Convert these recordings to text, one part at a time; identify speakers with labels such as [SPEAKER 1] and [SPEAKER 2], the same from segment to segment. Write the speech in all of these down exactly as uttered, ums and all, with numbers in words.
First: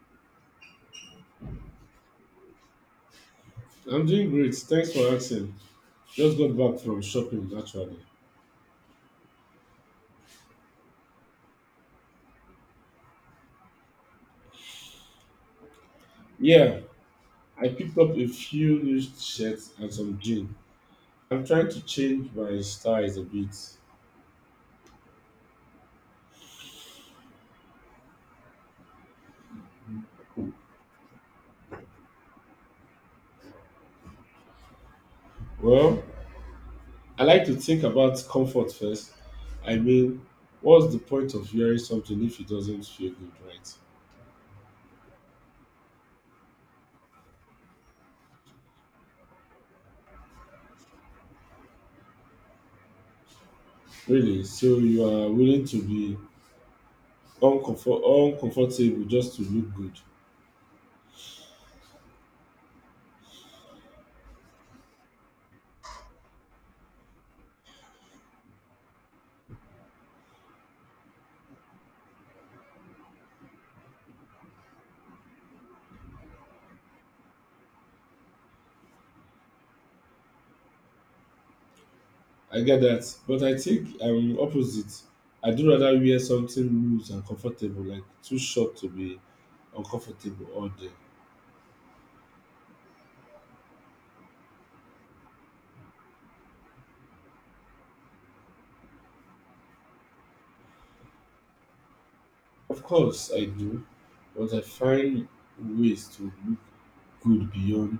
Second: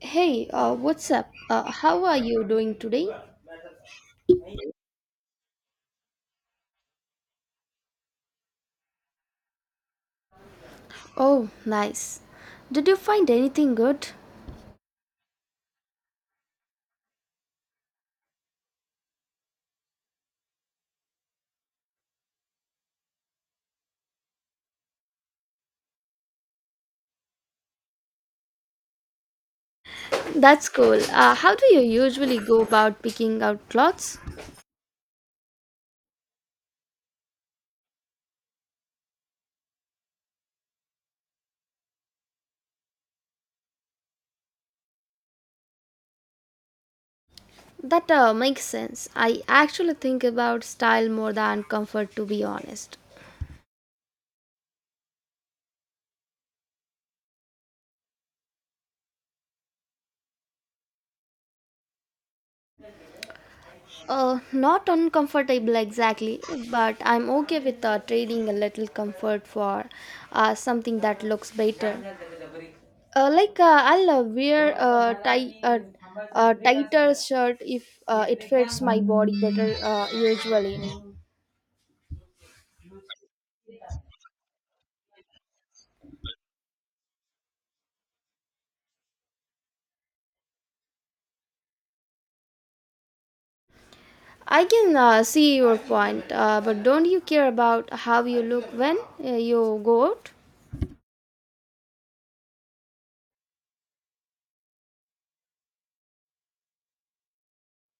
[SPEAKER 1] Hey, uh, what's up? Uh, how are you doing today?
[SPEAKER 2] I'm doing great. Thanks for asking. Just got back from shopping actually.
[SPEAKER 1] Oh, nice. Did you find anything good?
[SPEAKER 2] Yeah, I picked up a few new shirts and some jeans. I'm trying to change my styles a bit.
[SPEAKER 1] That's cool. Uh, how do you usually go about picking out clothes?
[SPEAKER 2] Well, I like to think about comfort first. I mean, what's the point of wearing something if it doesn't feel good, right?
[SPEAKER 1] That uh, makes sense. I actually think about style more than comfort, to be honest.
[SPEAKER 2] Really? So you are willing to be uncomfort- uncomfortable just to look good?
[SPEAKER 1] Uh, not uncomfortable exactly, but I'm okay with uh, trading a little comfort for uh, something that looks better. uh, like uh, I'll uh, wear a tight, uh, a tighter shirt if uh, it fits my body better uh, usually.
[SPEAKER 2] I get that, but I think I'm opposite. I do rather wear something loose and comfortable, like too short to be uncomfortable all day.
[SPEAKER 1] I can uh, see your point, uh, but don't you care about how you look when uh, you go out?
[SPEAKER 2] Of course, I do, but I find ways to look good beyond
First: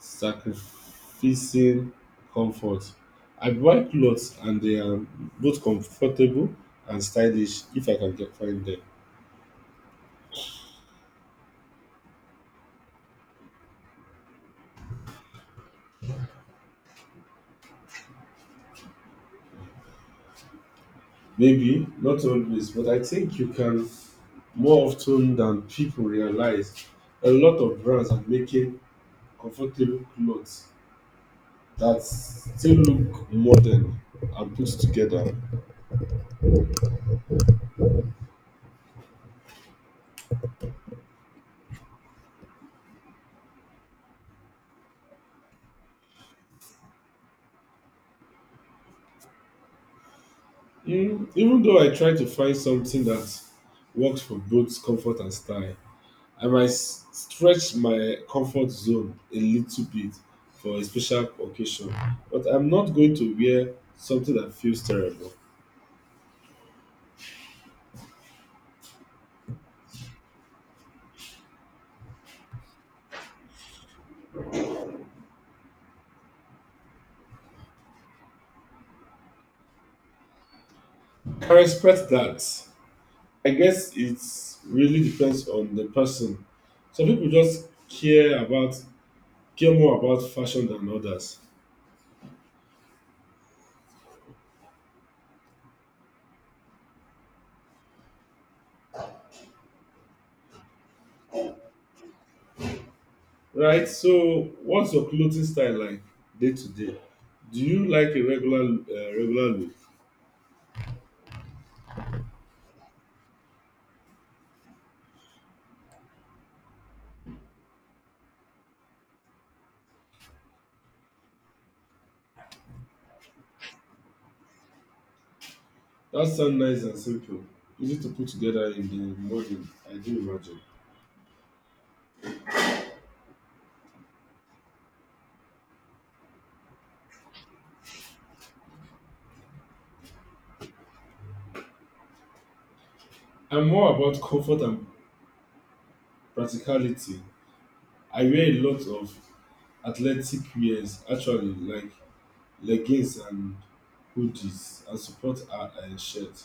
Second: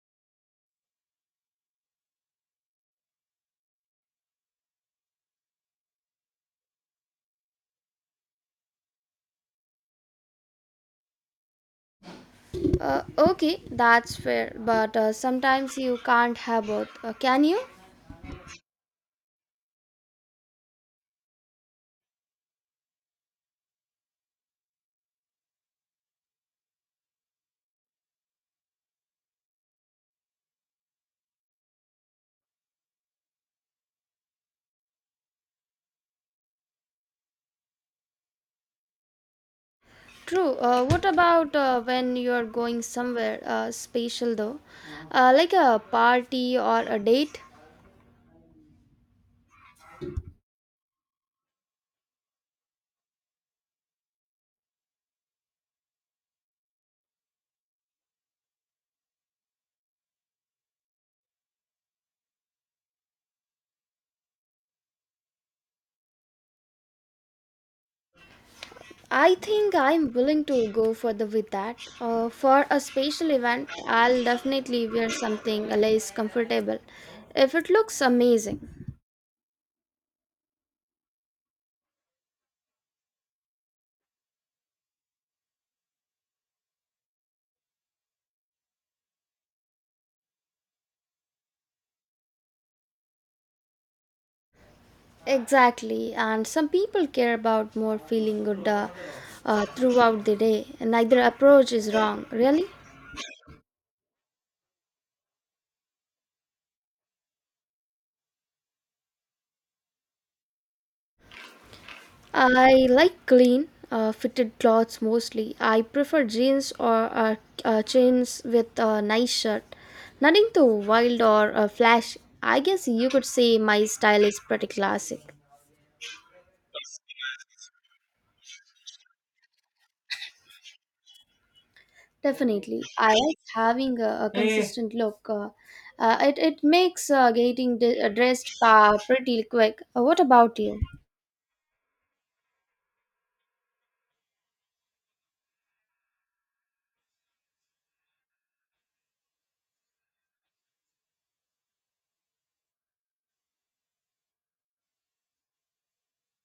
[SPEAKER 2] sacrificing comfort. I buy clothes and they are both comfortable and stylish if I can get find them.
[SPEAKER 1] Uh, okay, that's fair, but uh, sometimes you can't have both, uh, can you?
[SPEAKER 2] Maybe, not always, but I think you can more often than people realize. A lot of brands are making comfortable clothes that still look modern and put together.
[SPEAKER 1] True. Uh, what about uh, when you're going somewhere uh, special though, uh, like a party or a date?
[SPEAKER 2] Mm, even though I try to find something that works for both comfort and style, I might s- stretch my comfort zone a little bit for a special occasion, but I'm not going to wear something that feels terrible.
[SPEAKER 1] I think I'm willing to go further with that. Uh, for a special event, I'll definitely wear something less comfortable if it looks amazing.
[SPEAKER 2] I respect that. I guess it really depends on the person. Some people just care about care more about fashion than others,
[SPEAKER 1] Exactly, and some people care about more feeling good uh, uh, throughout the day. Neither approach is wrong, really.
[SPEAKER 2] right? So, what's your clothing style like day to day? Do you like a regular uh, regular look?
[SPEAKER 1] I like clean, uh, fitted clothes mostly. I prefer jeans or uh, uh, jeans with a nice shirt. Nothing too wild or uh, flashy. I guess you could say my style is pretty classic.
[SPEAKER 2] That sounds nice and simple, easy to put together in the morning. I do imagine.
[SPEAKER 1] Definitely, I like having a, a Hey, consistent look. Uh, uh, it it makes uh, getting d- uh, dressed uh, pretty quick. Uh, what about you?
[SPEAKER 2] I'm more about comfort and practicality. I wear a lot of athletic wears actually, like leggings and hoodies and support our uh, shirt.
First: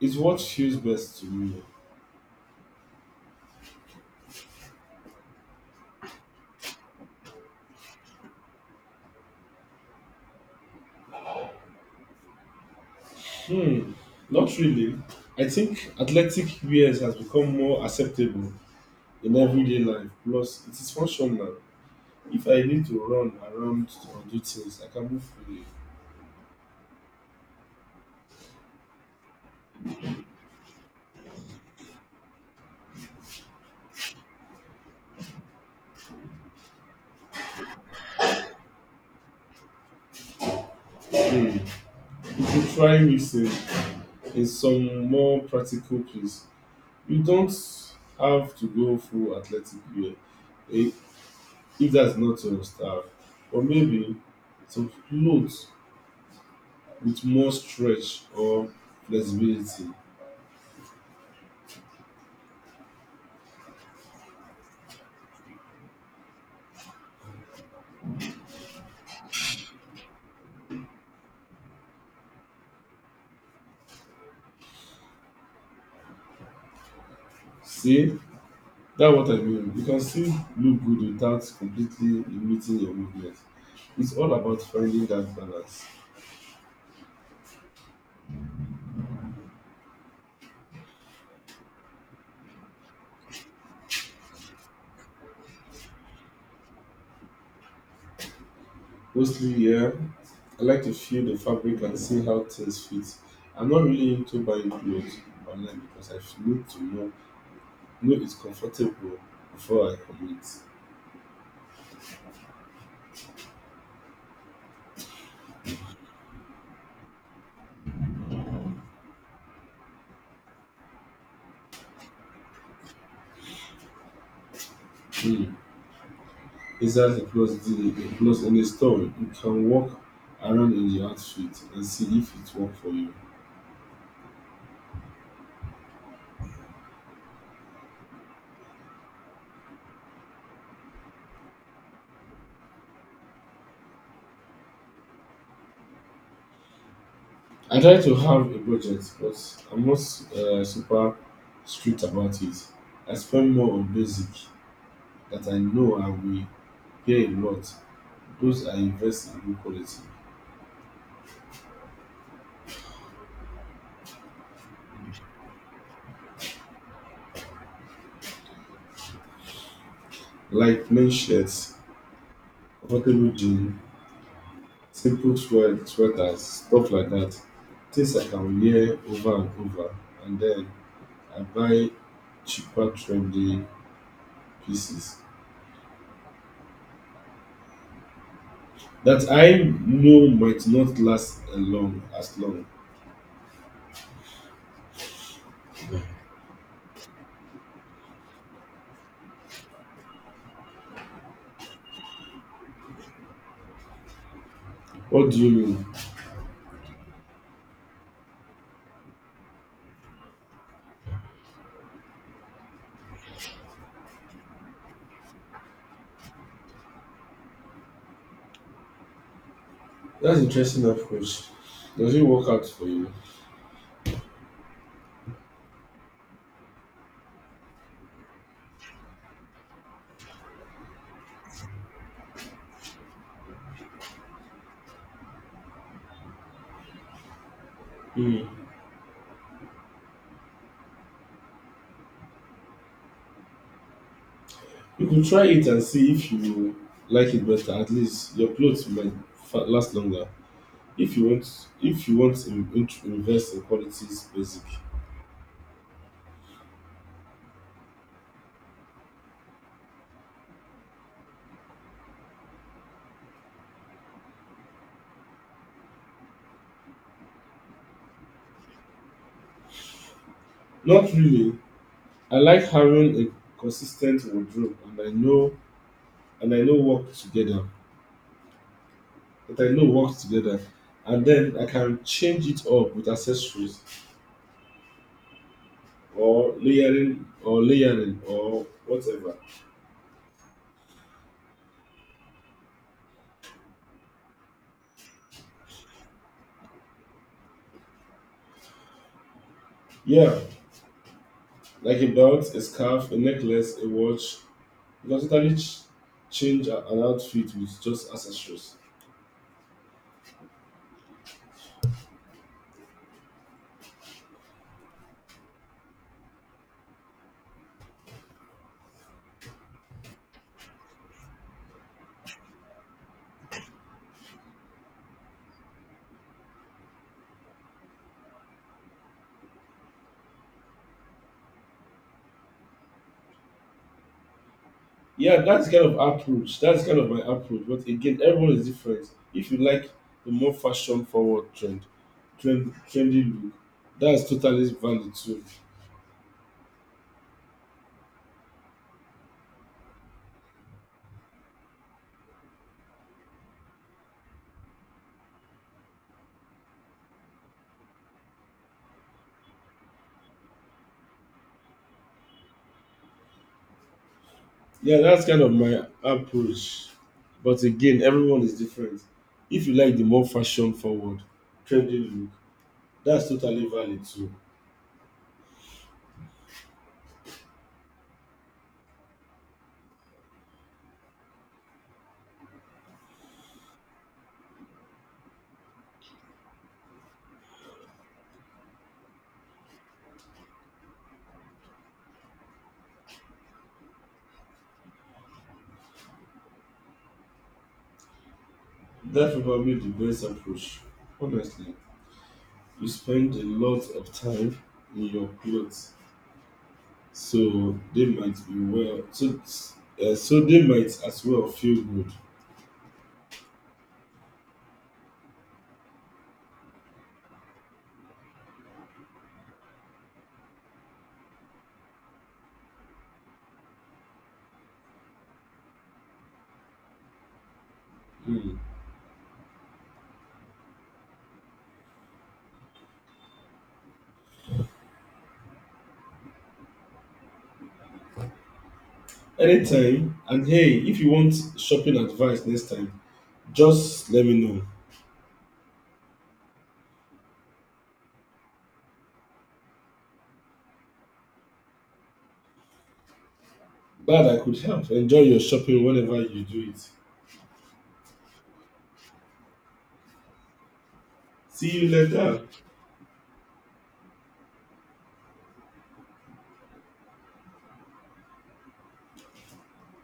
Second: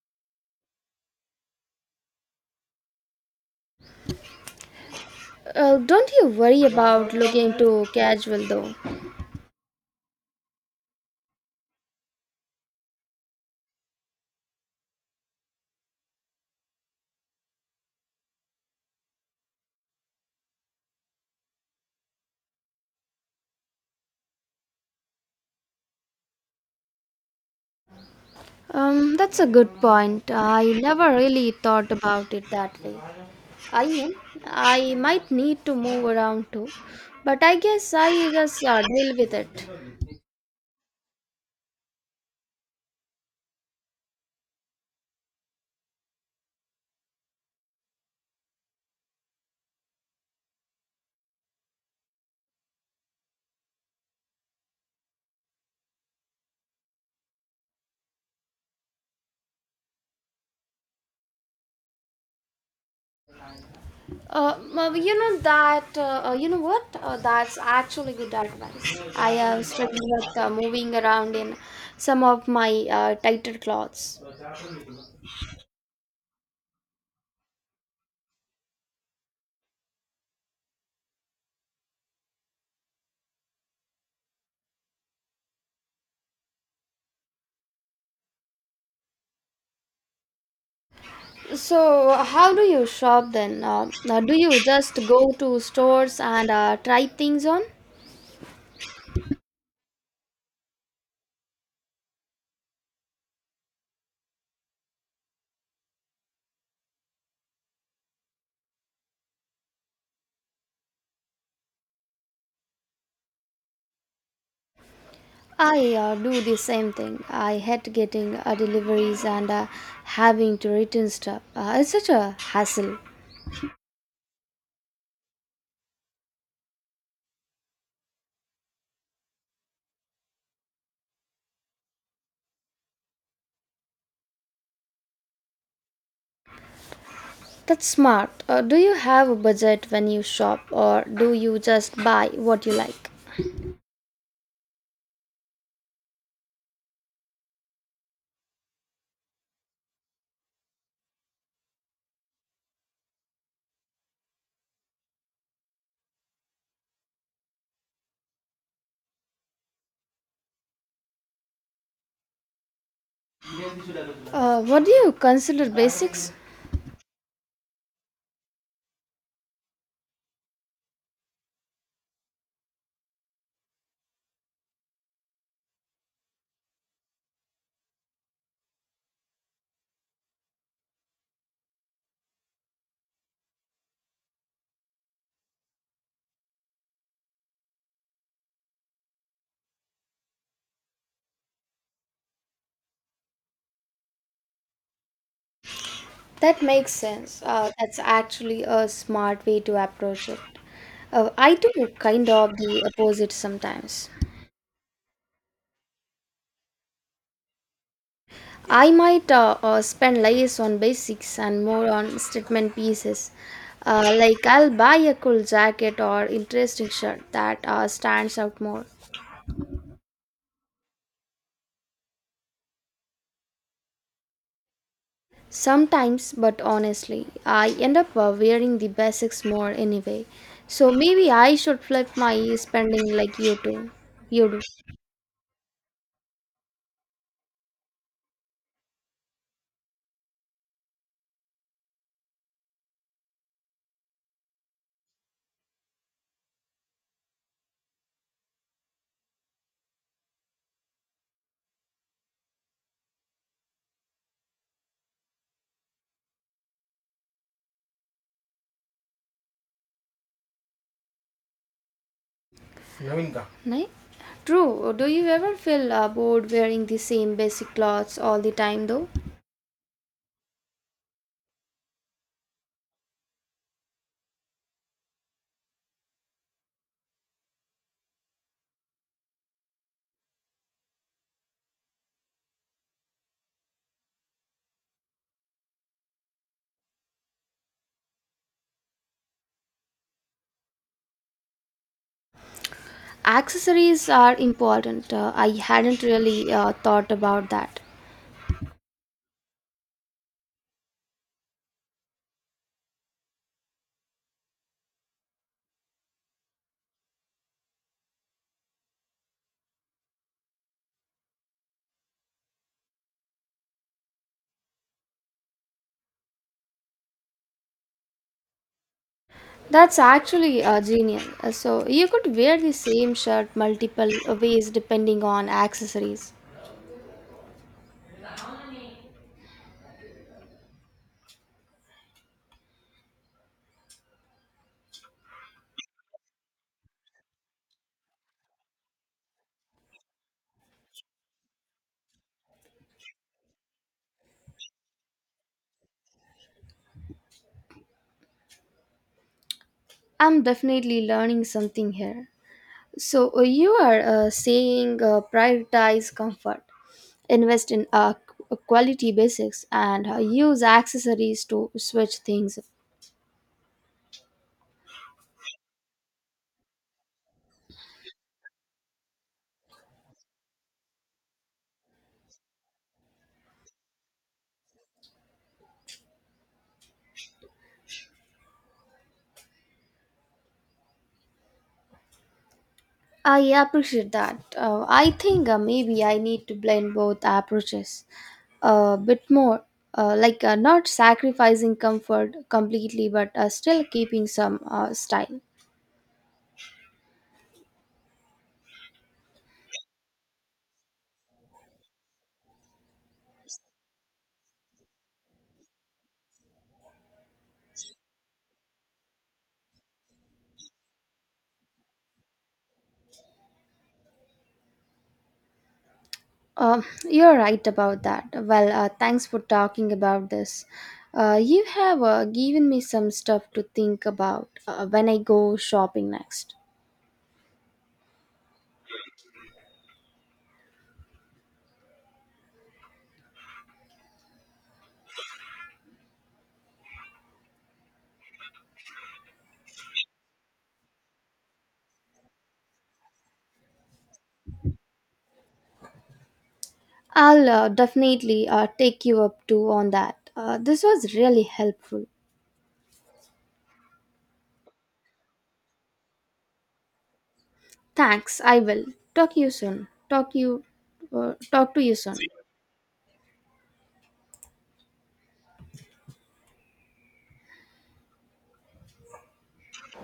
[SPEAKER 2] Is what feels best to me.
[SPEAKER 1] Uh, don't you worry about looking too casual though?
[SPEAKER 2] Hmm, not really. I think athletic wears has become more acceptable in everyday life. Plus, it is functional. If I need to run around or do things, I can move freely.
[SPEAKER 1] Um, that's a good point. I never really thought about it that way. I mean, I might need to move around too, but I guess I just uh, deal with it.
[SPEAKER 2] Hmm. You could try mixing in some more practical place. You don't have to go full athletic wear eh, if that's not your style. Or maybe some clothes with more stretch or flexibility.
[SPEAKER 1] Uh, m- you know that. Uh, uh, you know what? Uh, that's actually good advice. I have struggled with uh, moving around in some of my uh, tighter clothes.
[SPEAKER 2] See, that's what I mean. You can still look good without completely limiting your movement. It's all about finding that balance.
[SPEAKER 1] So, how do you shop then? Uh, uh, do you just go to stores and uh, try things on?
[SPEAKER 2] Mostly, yeah, I like to feel the fabric and see how things fit. I'm not really into buying clothes online because I f- need to know, know it's comfortable before I commit.
[SPEAKER 1] I uh, do the same thing. I hate getting uh, deliveries and uh, having to return stuff. Uh, it's such a hassle.
[SPEAKER 2] Hmm. Besides as a clothes deal, a clothes in a store, you can walk around in the outfit and see if it works for you.
[SPEAKER 1] That's smart. Uh, do you have a budget when you shop, or do you just buy what you like?
[SPEAKER 2] I try to have a budget, but I'm not uh, super strict about it. I spend more on basic that I know I will pay a lot. Those I invest in good quality,
[SPEAKER 1] Uh, what do you consider basics?
[SPEAKER 2] like plain shirts, comfortable jeans, simple sweat, sweaters, stuff like that. Things I can wear over and over, and then I buy cheaper trendy pieces that I know might not last a long as long.
[SPEAKER 1] That makes sense. Uh, that's actually a smart way to approach it. Uh, I do kind of the opposite sometimes.
[SPEAKER 2] What do you mean?
[SPEAKER 1] I might uh, uh, spend less on basics and more on statement pieces. Uh, like I'll buy a cool jacket or interesting shirt that uh, stands out more.
[SPEAKER 2] That's interesting approach. Does it work out for you?
[SPEAKER 1] Sometimes, but honestly, I end up uh, wearing the basics more anyway. So maybe I should flip my spending like you do. You do.
[SPEAKER 2] Hmm. You could try it and see if you like it better. At least your clothes might fa- last longer. If you want, if you want to in- in- invest in quality, is basic.
[SPEAKER 1] ನವೀನ್ಗ Right? True. Do you ever feel uh, bored wearing the same basic clothes all the time though?
[SPEAKER 2] Not really. I like having a consistent wardrobe, and I know, and I know work together. But I know work together, and then I can change it up with accessories or layering or layering or whatever.
[SPEAKER 1] Accessories are important. Uh, I hadn't really uh, thought about that.
[SPEAKER 2] Yeah, like a belt, a scarf, a necklace, a watch. You can totally ch- change a- an outfit with just accessories.
[SPEAKER 1] That's actually uh, genius. Uh, So you could wear the same shirt multiple ways depending on accessories.
[SPEAKER 2] Yeah, that's kind of approach. That's kind of my approach. But again, everyone is different. If you like the more fashion forward trend, trend trendy look, that's totally valid too.
[SPEAKER 1] I'm definitely learning something here. So uh, you are uh, saying uh, prioritize comfort, invest in uh, qu- quality basics, and uh, use accessories to switch things.
[SPEAKER 2] Yeah, that's kind of my approach. But again, everyone is different. If you like the more fashion forward, trendy look, that's totally valid too.
[SPEAKER 1] I appreciate that. Uh, I think uh, maybe I need to blend both approaches a bit more, uh, like uh, not sacrificing comfort completely, but uh, still keeping some uh, style.
[SPEAKER 2] That's probably the best approach, honestly. You spend a lot of time in your clothes, so they might be well. So, uh, so they might as well feel good.
[SPEAKER 1] Um, you're right about that. Well, uh, thanks for talking about this. Uh, you have uh, given me some stuff to think about uh, when I go shopping next.
[SPEAKER 2] Mm. Anytime, and hey, if you want shopping advice next time, just let me know.
[SPEAKER 1] I'll uh, definitely uh, take you up too on that. Uh, this was really helpful.
[SPEAKER 2] Glad I could help. Enjoy your shopping whenever you do it.
[SPEAKER 1] Thanks, I will. Talk you soon. Talk you uh, talk
[SPEAKER 2] See
[SPEAKER 1] to
[SPEAKER 2] you
[SPEAKER 1] you soon.
[SPEAKER 2] later.